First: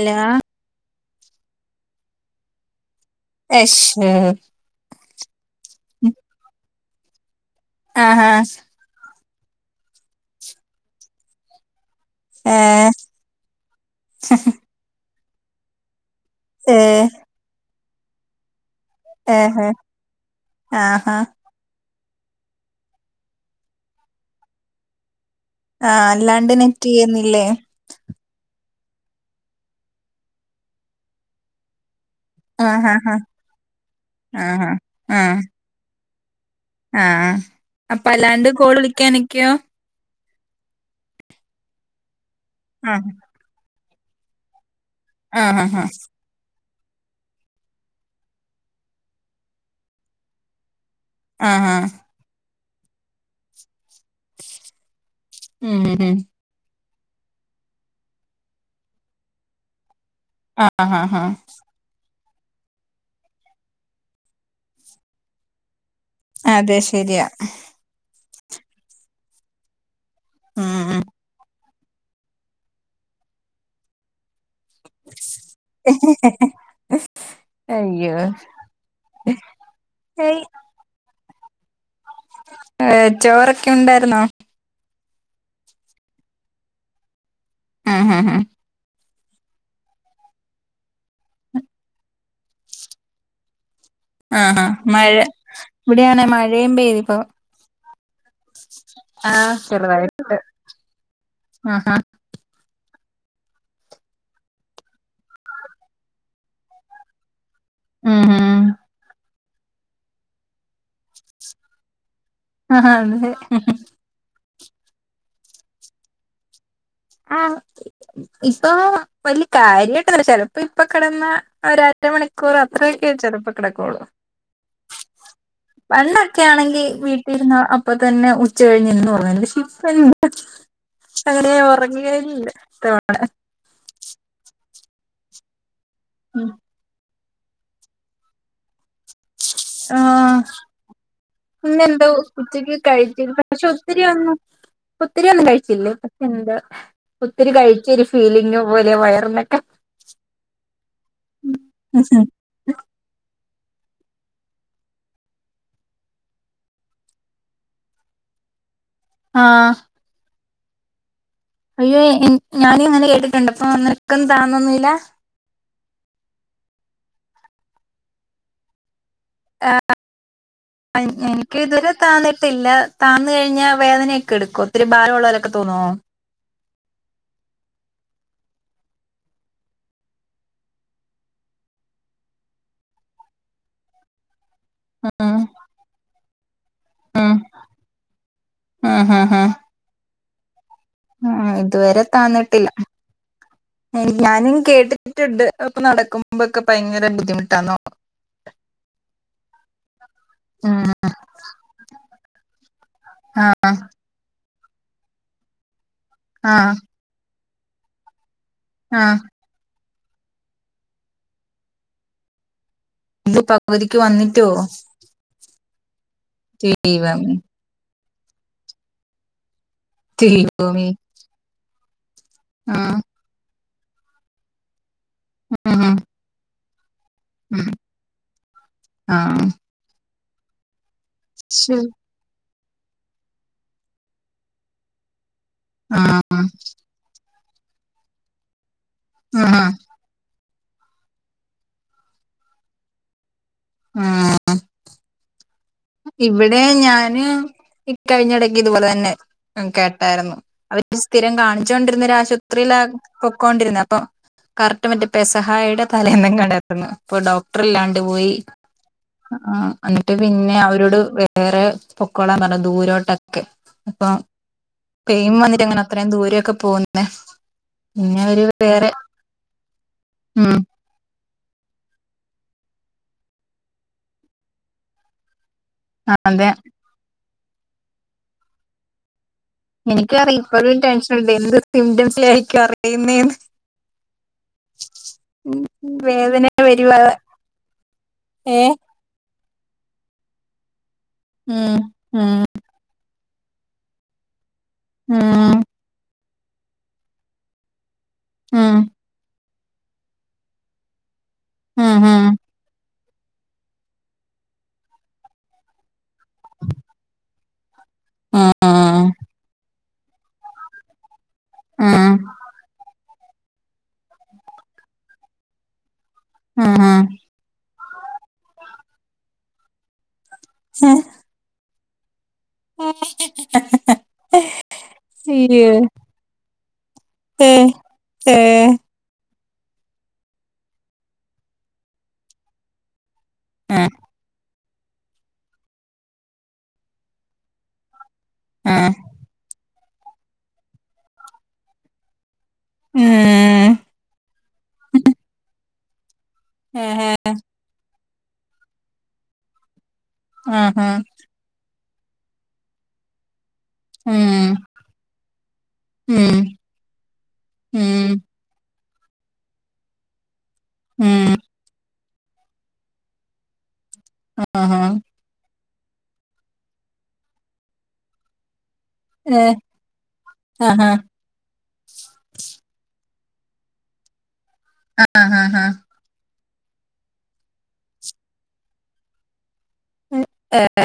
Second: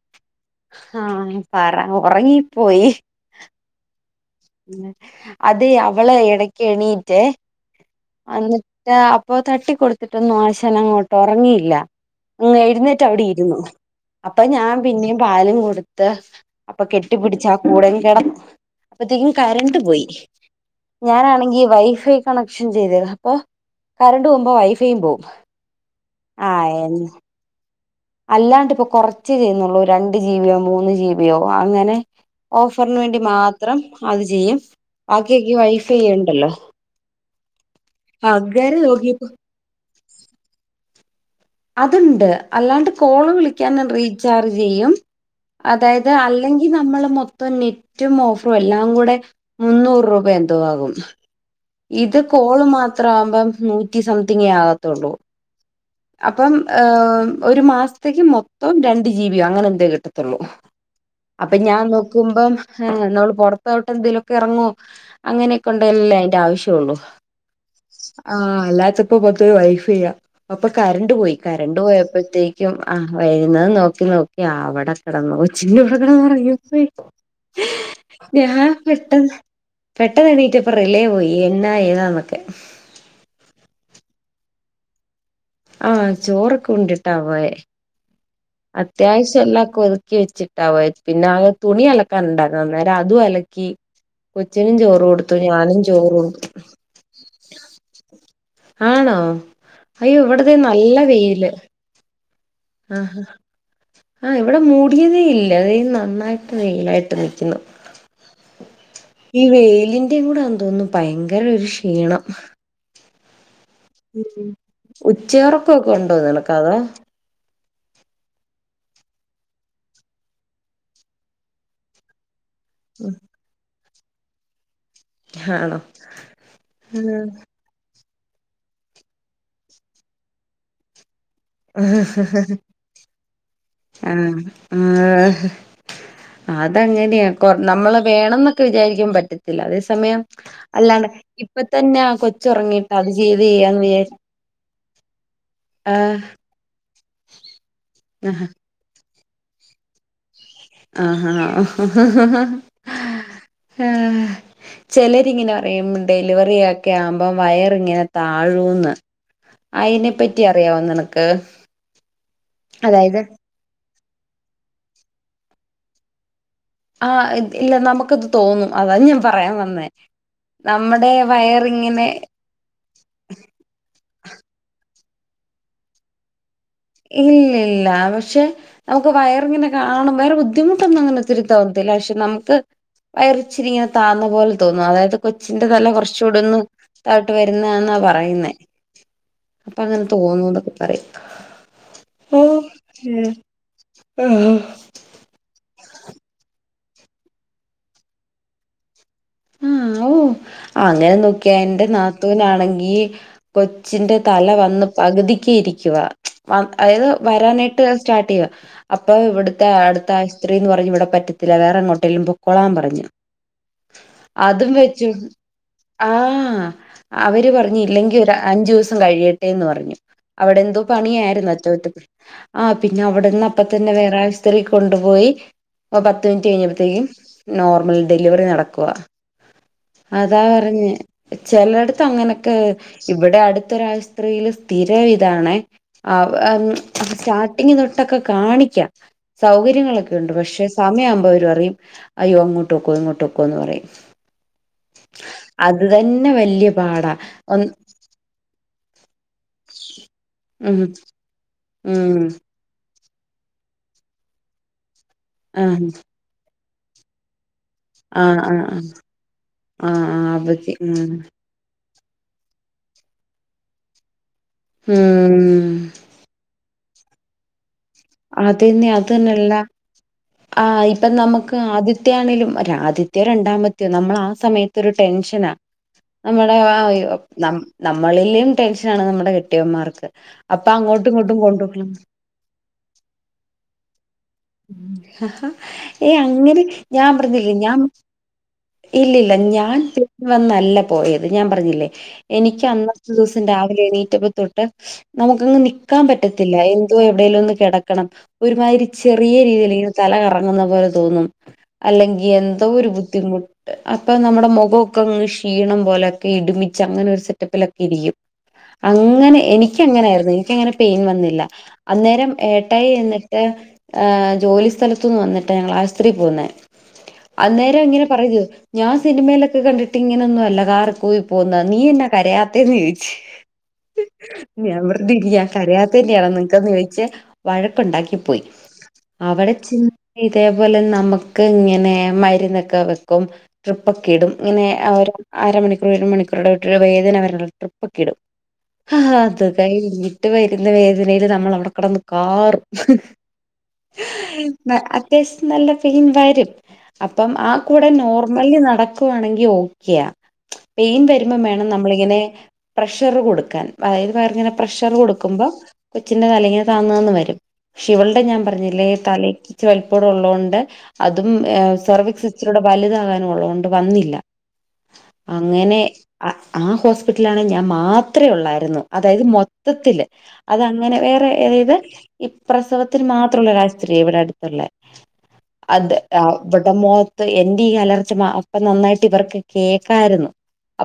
ഇല്ല ആഹ പറ ഉറങ്ങിപ്പോയി [unintelligible] അത അവള് ഇടക്ക് എണീട്ട് ആഹാ അന്ന് അപ്പൊ തട്ടിക്കൊടുത്തിട്ടൊന്നും ആശനങ്ങോട്ട് ഉറങ്ങിയില്ല ഏ എഴുന്നേറ്റ് അവിടെ ഇരുന്നു അപ്പൊ ഞാൻ പിന്നെയും പാലും കൊടു ഏ അപ്പൊ കെട്ടി പിടിച്ച് ആ കൂട കിട അപ്പോഴത്തേക്കും ഏഹ് കരണ്ട് പോയി ആഹാ ഞാനാണെങ്കിൽ വൈഫൈ കണക്ഷൻ ചെയ്തത് അപ്പോൊ കറണ്ട് പോകുമ്പോ വൈഫൈയും പോകും ആഹ അല്ലാണ്ട് നെറ്റ് ചെയ്യുന്നില്ലേ അല്ലാണ്ട് ഇപ്പോൊ കൊറച്ച് ചെയ്യുന്നുള്ളൂ രണ്ട് ജീബിയോ മൂന്ന് ജീബിയോ അങ്ങനെ ആഹ് ഓഫറിന് ആഹ് വേണ്ടി മാത്രം അത് ചെയ്യും ആഹ് ബാക്കിയക്കെ വൈഫൈ ഉണ്ടല്ലോ ആഹ അപ്പൊ അല്ലാണ്ട് കോൾ അങ്ങനെ നോക്കിയപ്പോ വിളിക്കാനിക്കെയോ അതുണ്ട് അല്ലാണ്ട് ആഹ് കോള് വിളിക്കാൻ റീചാർജ് ചെയ്യും ആഹ് ആഹ് അതായത് അ അല്ലെങ്കിൽ നമ്മള് മൊത്തം നെറ്റും ഓഫറും എല്ലാം കൂടെ മുന്നൂറ് രൂപ എന്തുവാകും ആഹ ആഹ ഇത് കോള് മാത്രം ആവുമ്പം നൂറ്റി സംതിങ്ങേ ആകത്തുള്ളൂ ഉം ഉം അപ്പം ഒരു മാസത്തേക്ക് മൊത്തം രണ്ട് ജീബിയോ അങ്ങനെ എന്ത കിട്ടും ആഹ് ആഹ് ആഹ് അപ്പൊ ഞാൻ ന കും്പം ആ് നമ്മള് പുറത്തോട്ട് എന്തേലുമൊക്കെ ഇറങ്ങോ അങ്ങനെയൊക്കെ ഉണ്ടല്ലേ അതെ ആവശ്യള്ള ശരിയാ ആ അല്ലാത്തപ്പോ പത്ത വൈഫൈ ചെയ്യാം ഉം കറണ്ട് പോയി കറണ്ട് പോയപ്പോഴത്തേക്കും ആഹ് വരുന്നത് നോക്കി നോക്കി അവിടെ കിടന്ന ഒച്ചി ഇവിടെ കടന്ന് ഇറങ്ങി അയ്യോ ഞൻ പെട്ടെന്ന് പെട്ടെന്ന് എണീറ്റ പെട്ടന്ന് എണീറ്റപ്പോ റിലേ പോയി എന്ന താ നമുക്ക് ഏ ചോറൊക്കെ ഉണ്ടായിരുന്നോ ആഹ ചോറൊക്കെ ഉണ്ടിട്ടാ പോയെ ആ ഹഹ അത്യാവശ്യം എല്ലാംക്കെ ഒതുക്കി വെച്ചിട്ടാ പോയെ. പിന്നെ അങ്ങ് തുണി അലക്കാനുണ്ടായിരുന്നു. അന്നേരം അതു അലക്കി. ആഹാ കൊച്ചിനും ചോറ് മഴ കൊടുത്തു ഞാനും ചോറ് ഇവിടെയാണ് ണ്ടു. മഴയും പെയ്തിപ്പോ ആണോ ആഹ് അയ്യോ ചെറുതായിട്ട് ഇവിടതെ നല്ല വെയില് ആഹാ ആ ഹ ആഹ് ഇവിടെ മൂടിയതേ ഇല്ല ദേ നന്നായിട്ട് വെയിലായിട്ട് നിക്കുന്നു. ആഹാ ഈ വെയിലിന്റെയും കൂടാന്ന് തോന്നുന്നു ഭയങ്കര ഒരു ക്ഷീണം ആഹാ [unintelligible] ഉം ഉം. ഉച്ചയുറക്കൊക്കെ ഉണ്ടോ നിനക്കതോ ആഹ്. ഇപ്പൊ വലിയ കാര്യായിട്ടൊന്നില്ല ചിലപ്പോ ഇപ്പ കിടന്നാ ഒരരമണിക്കൂറോ അത്രയൊക്കെ ചിലപ്പ കിടക്കോള്ളു. ആണോ പണ്ടൊക്കെ ആണെങ്കി വീട്ടിലിര്ന്നാ അ പ്പ തന്നെ ഉച്ച കഴിഞ്ഞ് എന്നും ഒറങ്ങേന്നു. പക്ഷേ ഇപ്പ [unintelligible] അങ്ങനെ വീഴലില്ല തോണെ ആഹ് ആഹ് അതങ്ങനെയാ. പ്പം നമ്മള് വേണംന്നൊക്കെ വിചാരിക്കും പ റ്റത്തില്ല. അതേ സമയം ആഹ് അല്ലാണ്ടെ ഇപ്പ തന്നെ ഇന്നെന്തോ ആഹ് ഉച്ചക്ക് കൊച്ചൊറങ്ങി ട്ടത് കഴിച്ചില്ല ചെയ്തേ പക്ഷെ യ്യാംന്ന് ഒത്തിരി വിചാര് ഒന്നും ഒത്തിരി ഒന്നും കഴിച്ചില്ലേ [unintelligible] ഒത്തിരി കഴിച്ച ഒരു ഫീലിങ് പോലെ വയർനൊക്കെ. ആഹഹാ ഒഹൊഹൊഹൊഹ [inaudible] [unintelligible] ചിലരിങ്ങനെ പറയും ഡെലിവറിയൊക്കെ ആവുമ്പം വയറിങ്ങനെ താഴൂന്ന്. ആഹ്. അയിനെ പറ്റി അറിയാവോ നിനക്ക്. അയ്യേ എൻ ഞാനിങ്ങനെ അതായത് കേട്ടിട്ടുണ്ട് അപ്പൊ നിനക്കൊന്നും താന്നൊന്നും ല്ല. ആഹ് ഇത് ഇല്ല നമുക്ക്ത് തോന്നും അതാണ് ഞാൻ പറയാൻ വന്നേ നമ്മുടെ വയറിങ്ങനെ ത്തില്ല താന്ന് കഴിഞ്ഞ വേദനയൊക്കെ എടുക്കോ ഒത്തിരി ഭാരമുള്ളോലൊക്കെ തോന്നോ? ഇല്ലില്ല പക്ഷെ നമുക്ക് വയറിങ്ങനെ കാണുമ്പം വേറെ ബുദ്ധിമുട്ടൊന്നും അങ്ങനെ ഒത്തിരി തോന്നത്തില്ല. പക്ഷെ നമുക്ക് വയറിച്ചിരി ഇങ്ങനെ താന്നപോലെ തോന്നും അതായത് ഉം കൊച്ചിന്റെ തല കുറച്ചൂടൊന്ന് ഉം താഴോട്ട് വരുന്നേന്നാ പറയുന്നേ. ഉം ഉം ഉം അപ്പം അങ്ങനെ തോന്നുന്നു ന്നൊക്കെ പറയും. ആഹ് ഇതുവരെ ഓ താന്നിട്ടില്ല. ഉം ഞാനും കേട്ടി ട്ടിണ്ട് അപ്പൊ നടക്കുമ്പക്ക ഭയങ്കര ബുദ്ധിമുട്ടാന്നോ. ഉം ഉം ഔഹ്. ഔഹ് ഉം അങ്ങനെ നോക്കി എന്റെ നാത്തൂനാണെങ്കി ആഹ് കൊച്ചിന്റെ തല വന്ന് പകുതിക്ക് ഇരിക്കുവാ. അഹ് ആഹ് അതായത് വരാനായിട്ട് സ്റ്റാർട്ട് ചെയ്യുവ അപ്പൊ ആഹ് ഇവിടുത്തെ അടുത്താശു പത്രീന്ന് പറഞ്ഞ് ഇവടെ പറ്റത്തില്ല വേറെങ്ങോട്ടേലും പൊക്കോളാൻ പറഞ്ഞു. [unintelligible] പകുതിക്ക് വന്നിട്ടോ [unintelligible] ആഹ് ദൈവമേ അവര് പർഞ് ഇല്ലെങ്കി ഒരു അഞ്ചൂസം കഴിയട്ടെന്ന് പറഞ്ഞു. അവിടെ എന്തോ ദൈവമേ പണിയായിരുന്ന്, അറ്റകുറ്റപ്പണി. ആഹ് പിന്നെ അവിടെന്ന് അപ്പ തന്നെ വേറെയാശു പത്രി കൊണ്ടുപോയി ഉം ഉം പത്ത് മിനിറ്റ് കഴിഞ്ഞപ്പത്തേക്കും ഉം നോർമൽ ഡെലിവറി നടക്കുവാ. ആഹ്. അതാ പറഞ്ഞേ ശരി ചെലോട്ത്ത് അങ്ങനെക്കെ ഇവടെ അടുത്തൊരാഷ്ത്രില് തിര ഇതാണെ ആ ആഹ് ആ സ്റ്റാർട്ടിംഗ് തൊട്ടൊക്കെ കാണിക്കാം ആഹ് സൗകര്യങ്ങളെക്കെ ഒണ്ട് പക്ഷെ സമയം ആവുമ്പ അവര് പറയും അയ്യോ അങ്ങോട്ടൊക്കോ ഇങ്ങോട്ടോക്കൊ എന്ന് പറയും ആ അത് തന്നെ ഇവിടെ വല്യ പാടാ ഞാന് ഒന്ന് ഇക്കഴിഞ്ഞടക്ക് ഇതുപോലെ തന്നെ കേട്ടായിരുന്നു ഉം അവര് സ്ഥിരം കാണിച്ചുകൊണ്ടിരുന്ന ഉം ഒരാഷു ത്രില പൊക്കോണ്ടിരുന്നത് അപ്പൊ കറക്ട് മറ്റേ പെസഹായുടെ ആഹ് തലേന്നെങ്ങാണ്ട ഇപ്പ ഡോക്ടർ ഇല്ലാണ്ട് പോയി ആഹ് ആഹ് ആഹ് ആഹ് എന്നിട്ട് ആഹ് പിന്നെ അവധി അവരോട് ഉം വേറെ പൊക്കോളാം പർഞ് ദൂരോട്ടക്കെ അപ്പൊ പെയിം ഉം വന്നിട്ടങ്ങനെ അത്രയും ദൂരയൊക്കെ പോവുന്നെ അതന്നെ അതന്ന അല്ല ഉം ആ ഇപ്പ നമുക്ക് ആദ്യ ത്തെ ആണേലും ആദ്യത്തെയോ രണ്ടാമത്തയോ നമ്മള് ആ സമയത്തരു ടെൻഷനാ അതെ നമ്മുടെ ആ ന നമ്മളിലും ടെൻഷന ആണ് നമ്മുടെ കെ എനിക്കറിയ ഇപ്പഴും ടെൻഷൻണ്ട് എന്ത് കൊണ്ടുപോണം സിംറ്റംസിലായിരിക്കും അറിയുന്നെന്ന് ഏ അങ്ങനെ വരുവാ ഞാൻ പറഞ്ഞില്ലേ ഞാം ഏഹ് ഇല്ലല്ല ഞാൻ തി [unintelligible] വന്നല്ല പോയത് ഞാൻ ഉം പറഞ്ഞില്ലേ ഉം എനിക്ക് ക്ക് അന്നത്തെ ദിവസം രാവിലെ എണീറ്റപ്പ തൊട്ട് നമുക്കങ് ഉം നി ക്കാം പറ്റത്തില്ല എന്തോ എവിടെലോന്ന് കെടക്കണം ഉം ഒരുമായിരി ചെറിയ രീതില് ഇങ്ങനെ തല കറങ്ങുന്ന പോലെ തോന്നും ഉം അല്ലെങ്കി ഉം എന്തോ ഒരു ബുദ്ധിമു അപ്പ നമ്മുടെ മുഖോക്കെ അങ്ങ് ക്ഷീണം പോലെക്കെ ഇട്മിച്ച് അങ്ങനെ ഒരു സെറ്റപ്പിലൊ ക്കിരിക്കും ഉം അങ്ങനെ എനിക്കങ്ങനായിരുന്നു എനിക്കങ്ങനെ പെയിൻ വന്നില്ല ഉം അന്നേരം ഏട്ടായി വന്നിട്ട ഏ ജോലി സ്ഥലത്തുന്ന് വന്നിട്ട ഞങ്ങള് ആശുത്രി പോവുന്നെ ആ അന്നേരം ഇങ്ങനെ പറയ ഞാൻ സിനിമയിലൊക്കെ കണ്ടിട്ട് ഇങ്ങനോന്നു അല്ല കാറ് പോയി പോന്നാ നീ എന്നാ കരയാത്തേന്ന് ചോയിച് [unintelligible] അയ്യോ കരയാത്തന്നെയാണോ നിങ്ങക്കന്ന് ചോയിച് ഏഹ് വഴക്കുണ്ടാക്കി പോയി ഏഹ് അവട ചെ ഇതേപോലെ നമുക്ക് ഇങ്ങനെ മരുന്നക്കെ വെ ട്രിപ്പക്ക ഇടും ഇങ്ങനെ ഒരു അര മണിക്കൂർ ഒരു മണിക്കൂറട വിട്ട് വേദന വരുള്ളു ട്രിപ്പൊക്കെ ഇടും ആഹ് ആഹ് ഹാ അത് കൈഞ്ഞിട്ട് വരുന്ന വേദനയില് നമ്മള് അവട കടന്ന് കാറും ഉം അത്യാവശ്യം നല്ല പെയിൻ വരും ആഹാ അപ്പം ആ കൂടെ നോർമലി നടക്കുവാണെങ്കി ഓക്കെ ആഹാ പൈൻ വരും വേണം നമ്മളിങ്ങനെ പ്രഷറ് കൊടുക്കാൻ [unintelligible] ഉം പ്രഷറ് കൊടുക്കുമ്പം കൊച്ചി്ന്റെ ഉം തല ഇങ്ങനെ താന്ന് താന്ന് വരും പക്ഷേ ഉം ഇവൾടെ ഞാൻ പറഞ്ഞില്ലേ തലക്ക് ഇച്ചിരി വൽപ്പള്ളതൊണ്ട് അതും ഉം ഏ സർവിക്സ് ഇച്ചിരിയൂടെ വല്താവാനു ഉള്ളൊണ്ട് വന്നില്ല ആഹാ അങ്ങനെ ആ ഹോസ്പിറ്റൽ ആണെ ഞാൻ മാത്രെ ഒള്ളായിരുന്നു അതായത് ഏഹ് മൊത്തത്തില് ആഹാ അതങ്ങന വേറെ ഇത് ഈ പ്രസവത്തിന് മാ ത്ത്ള്ള ഒരാഷ്ത്രീ ഇവട അട്ത്ത്ള്ളെ ആ ഹാ ഹാ അത് ആ ഇവട മൊത്ത് എന്റെ ഈ അലർച്ച മാ അപ്പം നന്നായിട്ട് ഇവർക്ക് കേക്കായിരുന്നു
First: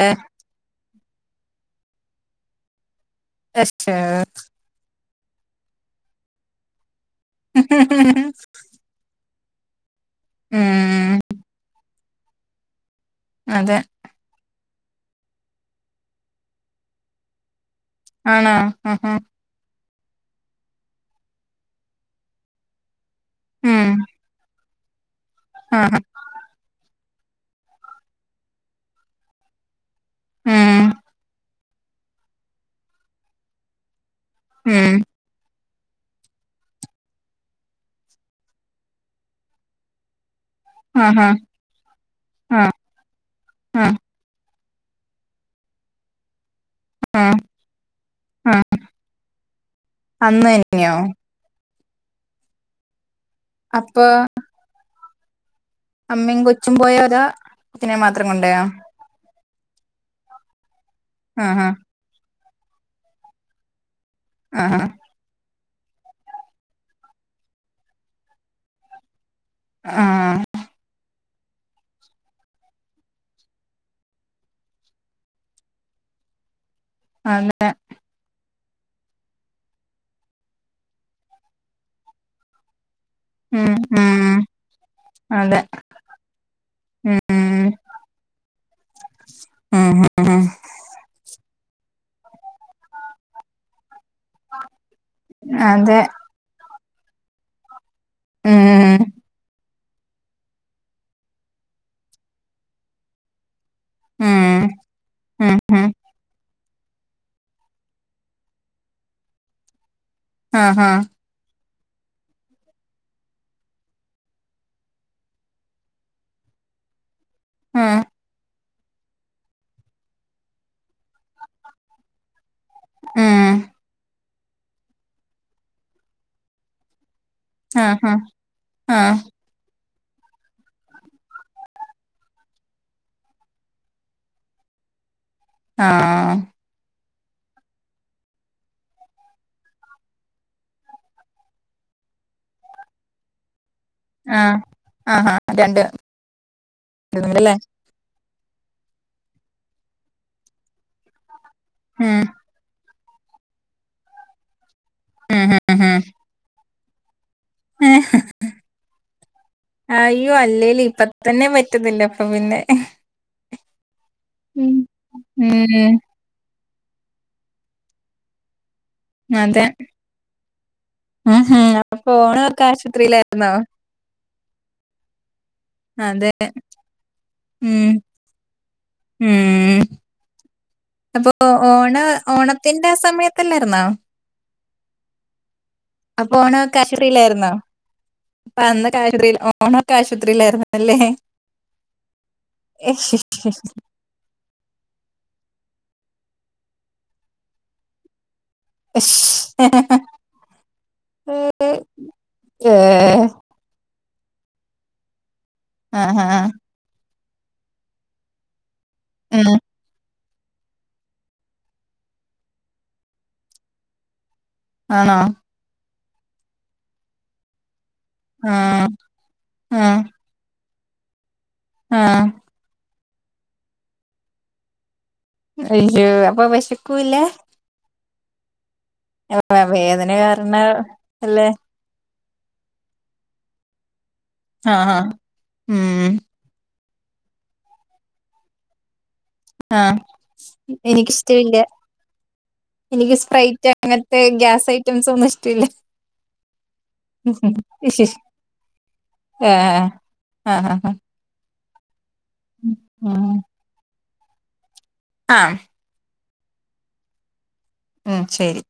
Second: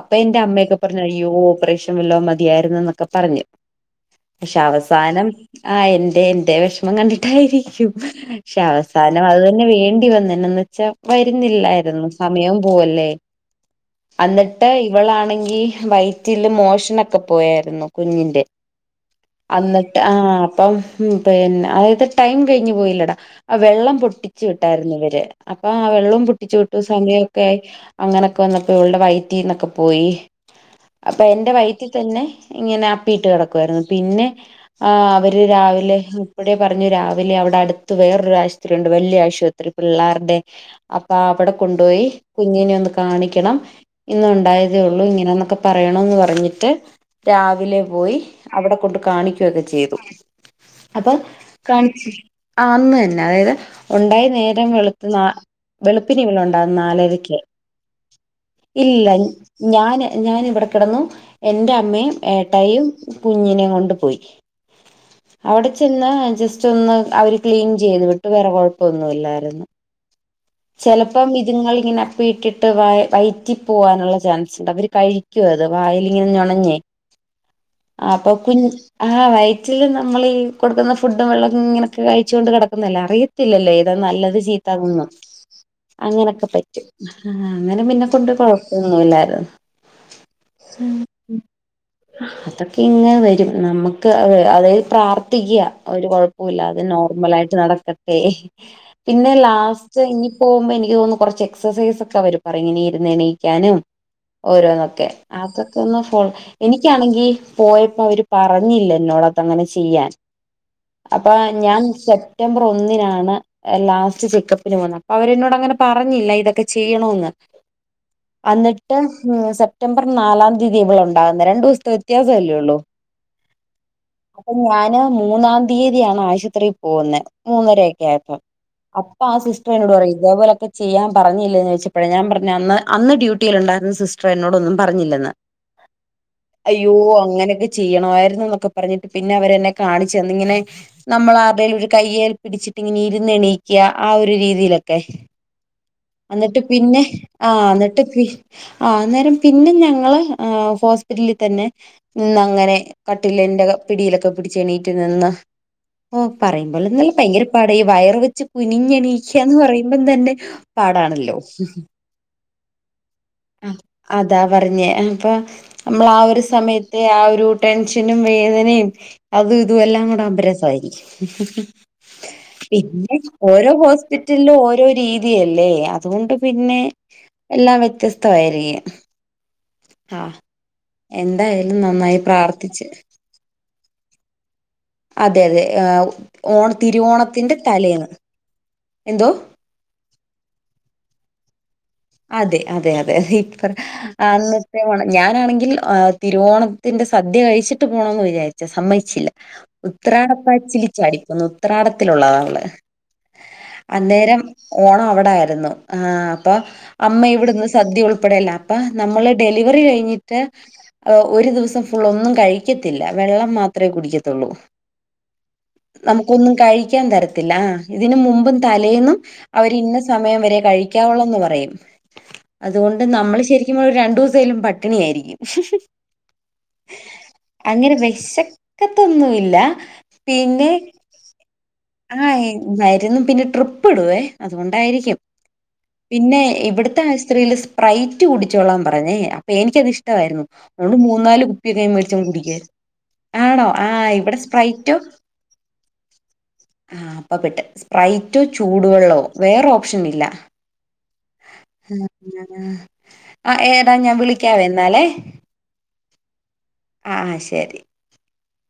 അപ്പ എന്റെ അമ്മയൊക്കെ പർഞ്ഞു അയ്യോ ഓപ്പറേഷൻ വല്ലോം മതിയായിരുന്നുന്നൊക്കെ പറഞ് [unintelligible] ശവസാനം ആ എന്റെ എന്റെ വിഷമം കണ്ടിട്ടായിരിക്കും ശസ സാരം അത് തന്നെ വേണ്ടി വന്ന്. എന്നന്ന് വെച്ചാ ഉം വരുന്നില്ലായിരുന്നു, സമയവും പോവല്ലേ അതെ അന്നിട്ട് ഇവളാണെങ്കി വൈറ്റില് മോഷനൊക്കെ പോയായിരുന്നു കുഞ്ഞിന്റെ ആണോ ആഹാ അന്നിട്ട് ആ അപ്പം പിന്നെ അതായത് ടൈം കഴിഞ്ഞു പോയില്ലടാ. അ ഉം വെള്ളം പൊട്ടിച്ചു വിട്ടായിരുന്നു ഇവര് അപ്പൊ ആ ആഹാ വെള്ളം പൊ ട്ടിച്ചൂട്ട സമയൊക്കെ ആയി അങ്ങനൊക്കെ വന്നപ്പോ ഇവൾടെ വൈറ്റിന്നൊക്കെ പോയി. ഉം അപ്പൊ എന്റെ വയറ്റിൽ തന്നെ ഇങ്ങനെ അപ്പിയിട്ട് കിടക്കുവായിരുന്നു പിന്നെ ഉം ആഹ് അവര് രാവിലെ ഇപ്പടെ പറഞ്ഞു രാവി വിലെ അവിടെ അടുത്ത് വേറൊരാശുപത്രിണ്ട്. വല്യ ആശുപത്രി പിള്ളാരുടെ അപ്പ ആഹാ അവിടെ കൊണ്ടോയി ആഹ് കുഞ്ഞിനെ ഒന്ന് കാണിക്കണം ആഹ് ഇന്നുണ്ടായതേ ഉള്ളു ഇങ്ങനെന്നൊക്കെ പറയണന്ന് പറഞ്ഞിട്ട് ആഹ് രാവിലെ പോയി ആഹ് അവിടെ കൊണ്ട് കാണിക്കുകയൊക്കെ ചെയ്തു അന്ന് തന്നെയോ അപ്പൊ കാണി ആഹ് അന്ന് തന്നെ അതായത് അപ്പൊ ഉണ്ടായി നേരം വെളുത്ത ന വെളുപ്പിനേ ഇങ്ങനെ അമ്മയും കൊച്ചും ഉണ്ടാകുന്നേ. പോയോ അതോ നാലരക്ക് കൊച്ചിനെ മാത്രം കൊണ്ടോയോ ഇല്ലില്ല ഞാൻ ഞാനിവിടെ കിടന്നു. ആഹാ എന്റെ അമ്മയും ഏട്ടായിയും കുഞ്ഞിനെയും കൊണ്ട് പോയി ആഹ് അവടെ ചെന്ന് ജസ്റ്റ്ന്ന് അവര് ക്ലീൻ ചെയ്ത് വിട്ട് വേറെ കൊഴപ്പൊന്നുല്ലായിരുന്നു ആഹ് ചെലപ്പം ഇത്ങ്ങളിങ്ങനെ അപ്പി ഇട്ടിട്ട് വ വയറ്റി പോവാനുള്ള ചാൻസ്ണ്ട്. അവര് കഴി ക്കു അത് വായിലിങ്ങനേ നൊണഞ്ഞേ [unintelligible] അപ്പൊ കു ആഹ് വയറ്റില് നമ്മളീ കൊടുക്കുന്ന ഫു ഡ് വെള്ളം ഇങ്ങനൊക്കെ കഴിച്ചുകൊണ്ട് കിടക്കുന്നല്ലേ ഉം അറിയത്തില്ലല്ലോ ഏത ഉം നല്ലത് ചീത്താ ന്നൊന്നും അതെ അങ്ങനൊക്കെ പറ്റും. ഉം അങ്ങനെ പിന്നെ കൊണ്ട് കൊഴപ്പൊന്നുല്ലാരുന്നു ഉം ഹും ഉം അതൊക്കെ ഇങ്ങനെ വരും. നമ്മക്ക് അതായത് പ്രാർ ത്ഥിക്കാ അതെ ഒരു കൊഴപ്പുല്ലാതേ നോർമലായിട്ട് നടക്കട്ടെ.. ഉം പിന്നെ ലാസ് സ്റ്റ് ഇനി പോകുമ്പോ എനിക്ക് തോന്നുന്നു കൊറച്ച് എക്സസൈസ് ഒക്കെ അവര് പറയും ഇങ്ങനെ ഇരുന്ന് എണിക്കാനും ഉം ഓരോന്നൊക്കെ ഉം ഉം അതൊക്കൊന്ന് ഫോൾ എനിക്കാണെങ്കി പോയപ്പോ അവര് പറഞ്ഞില്ല എന്നോട് അതങ്ങനെ ചെയ്യാൻ ആഹാ അപ്പൊ ഞാൻ സെപ്റ്റംബർ ഒന്നിനാണ് ലാസ്റ്റ് ചെക്കപ്പിന് പോവുന്നെ. അപ്പൊ അവരെന്നോടങ്ങനെ പറഞ്ഞില്ല ഇതൊക്കെ ചെയ്യണന്ന് ഉം അന്നിട്ട് സെപ്റ്റംബർ നാലാം തീയതി ഇവിളുണ്ട് ണ്ടാവുന്നെ. രണ്ട് ദിവസത്തെ വ്യത്യാസവല്ലേള്ളു ഉം അപ്പൊ ഞാന് മൂന്നാം തീയതിയാണ് ആശുപത്രി പോവുന്നേ. മൂന്നരക്കെ ആഹാ ആയപ്പോ ആഹ് അപ്പാ സിസ് സ്‌റ്റർ നോട് പറയും ഇതേപോലൊക്കെ ചെയ്യാൻ പറഞ്ഞില്ലേന്ന് ചോദിച്ചപ്പോ ഞാൻ പറഞ്ഞ് അന്ന്, അന്ന് ഡ്യട്ടിൽണ്ടായിരുന്ന സിസ്‌ റ്റർ എന്നോട് ഒന്നും പറഞ്ഞില്ലെന്ന് ആഹ് ആഹ് അയ്യോ അങ്ങനെയൊക്കെ ചെയ്യണമായിരുന്നുന്നൊക്കെ പറഞ്ഞിട്ട് പിന്നെ അവരെന്നെ കാണിച്ചന്നു. ഇങ്ങനെ നമ്മളാരുടെലും ഒരു കയ്യേൽ പിടിച്ചിട്ട് ഇങ്ങനെ ഇരുന്ന് എണീ ക്ക്യ. ആ ഒരു ആഹ് രീതീലൊക്കെ, ആഹാ രണ്ട് എന്നിട്ട് പിന്നെ ല്ലേ ആഹ് എന്നിട്ട് പി ആഹ് അന്നേരം പിന്നെ ഞങ്ങള് ഹോസ്പിറ്റലിതന്നെ ഉം ഇന്നങ്ങനെ കട്ടിലിന്റെ പിടിയിലൊക്കെ പിടിച്ച് എണീറ്റ് നിന്ന്, ഉം ഉം ഓ പറയുമ്പോലൊന്നുഅല്ല, പയങ്കര പാടെ ഈ ഉം വയർ വെച്ച് കുനിഞ്ഞണീക്കാന്ന് പറയുമ്പം തന്നെ പാടാണല്ലോ. ഇപ്പൊ പറ്റുന്നില്ല. അപ്പൊ പിന്നെ [unintelligible] ആഹ് അതാ ഉം പറഞ്ഞേ അപ്പൊ ഉം നമ്മൾ ആ ഒരു സമയ ത്ത് ആ ഒരു ടെൻഷനും വേദനയും അതും അതെ ഇതു എല്ലാം കൂടെ ആവുമ്പോ രസമായിരിക്കും. ഉം ഉം അപ്പൊ ഓണൊക്കെ പിന്നെ ആശുപത്രിയിലായിരുന്നോ ഓരോ ഹോസ് പിറ്റലിൽ ഓരോ രീതിയല്ലേ അതെ അതുകൊണ്ട് പിന്നെ എല്ലാം ഉം വ്യത്യസ്തമായിരിക്കും. ഉം ആഹ് അപ്പൊ എന്തായാലും ഓണ നന്നായി പ്രാർത്ഥിച്ച്. ഓണത്തിന്റെ ആ സമയത്തല്ലായിരുന്നോ അതെ അതെ അപ്പൊ ആഹ് ഓണൊക്കെ ആശുപത്രിയിലായിരുന്നോ തിരുവോണത്തിന്റെ തലേന്ന് അപ്പൊ അന്നൊക്കെ എന്തോ ആശുപത്രിൽ ഓണൊക്കെ ആശുപത്രിയിലായിുന്നുന്നല്ലേ. അതെ അതെ അതെ അതെ ഇപ്പ അന്ന് ഞാനാണെങ്കിൽ തിരുവോണത്തിന്റെ സദ്യ കഴിച്ചിട്ട് പോണം എന്ന് വിചാരിച്ചു. പക്ഷെ സമ്മച്ചില്ല. ഉത്രാടപ്പാച്ചില ചടിക്കുന്നു. ഉത്രാടത്തിലുള്ളത അവള് ഏഹ് അന്നേരം ഓണം അവിടൊയിരുന്നു ആഹാ ആഹ് അപ്പൊ അമ്മ ഇവിടുന്ന് സദ്യ ഉൾപ്പെടെയല്ല അപ്പ നമ്മള് ഉം ഡെലിവറി കഴിഞ്ഞിട്ട് മറ്റേ ഒരു ദിവസം ഫുൾ ഒന്നും കഴിക്കത്തില്ല. വെള്ളം മാത്രമേ കുടിക്കത്തുള്ളൂ. ആണോ നമുക്കൊന്നും കഴിക്കാൻ തരത്തില്ല. ഇതിന് മുമ്പും ആഹ് തലേന്നും അവര് ഇന്ന ആഹ് സമയം വരെ കഴിക്കാവുള്ളൂന്ന് പറയും. ആഹ് അതുകൊണ്ട് നമ്മള് ശരിക്കും ഒരു രണ്ടു ദിവസാലും പട്ടിണിയായിരിക്കും. അയ്യോ അപ്പൊ വിശക്കൂല അങ്ങനെ വിശക്കത്തൊന്നുംല്ല വേദന കാരണം പിന്നെ അല്ലേ ആഹായിരുന്നു പിന്നെ ട്രിപ്പ് ഇടുവേ ആഹ് അതുകൊണ്ടായിരിക്കും. ഉം പിന്നെ ഇവിടു ത്തെ അസ്ത്രീല് സ്പ്രൈറ്റ് കുൂടിച്ചോളാൻ പറഞ്ഞേ അപ്പ എനിക്കത് ആഹ് ഇഷ്ടമായിരുന്നു അതു കൊണ്ട് മൂന്നാല് എനിക്കിഷ്ടമില്ല കുപ്പിയൊക്കെ മേടിച്ച് കുടിക്കാരുന്നു. എനിക്ക് സ്പ്രൈറ്റ് അങ്ങനത്തെ ഗ്യാസ് ഐറ്റംസ് ഒന്നും ഇഷ്ടമില്ല. ആഹ് അപ്പപേട്ട് സ്പ്രൈറ്റോ ചൂടുവെള്ളമോ വേറെ ആഹ് ഓപ്ഷൻ ഇല്ല. ആഹ് ആഹ് ആഹ് ഏതാ ഞാൻ വിളിക്കാവേ എന്നാലേ ആഹ് ആഹ് ആഹ് ശരി ഉം ശരി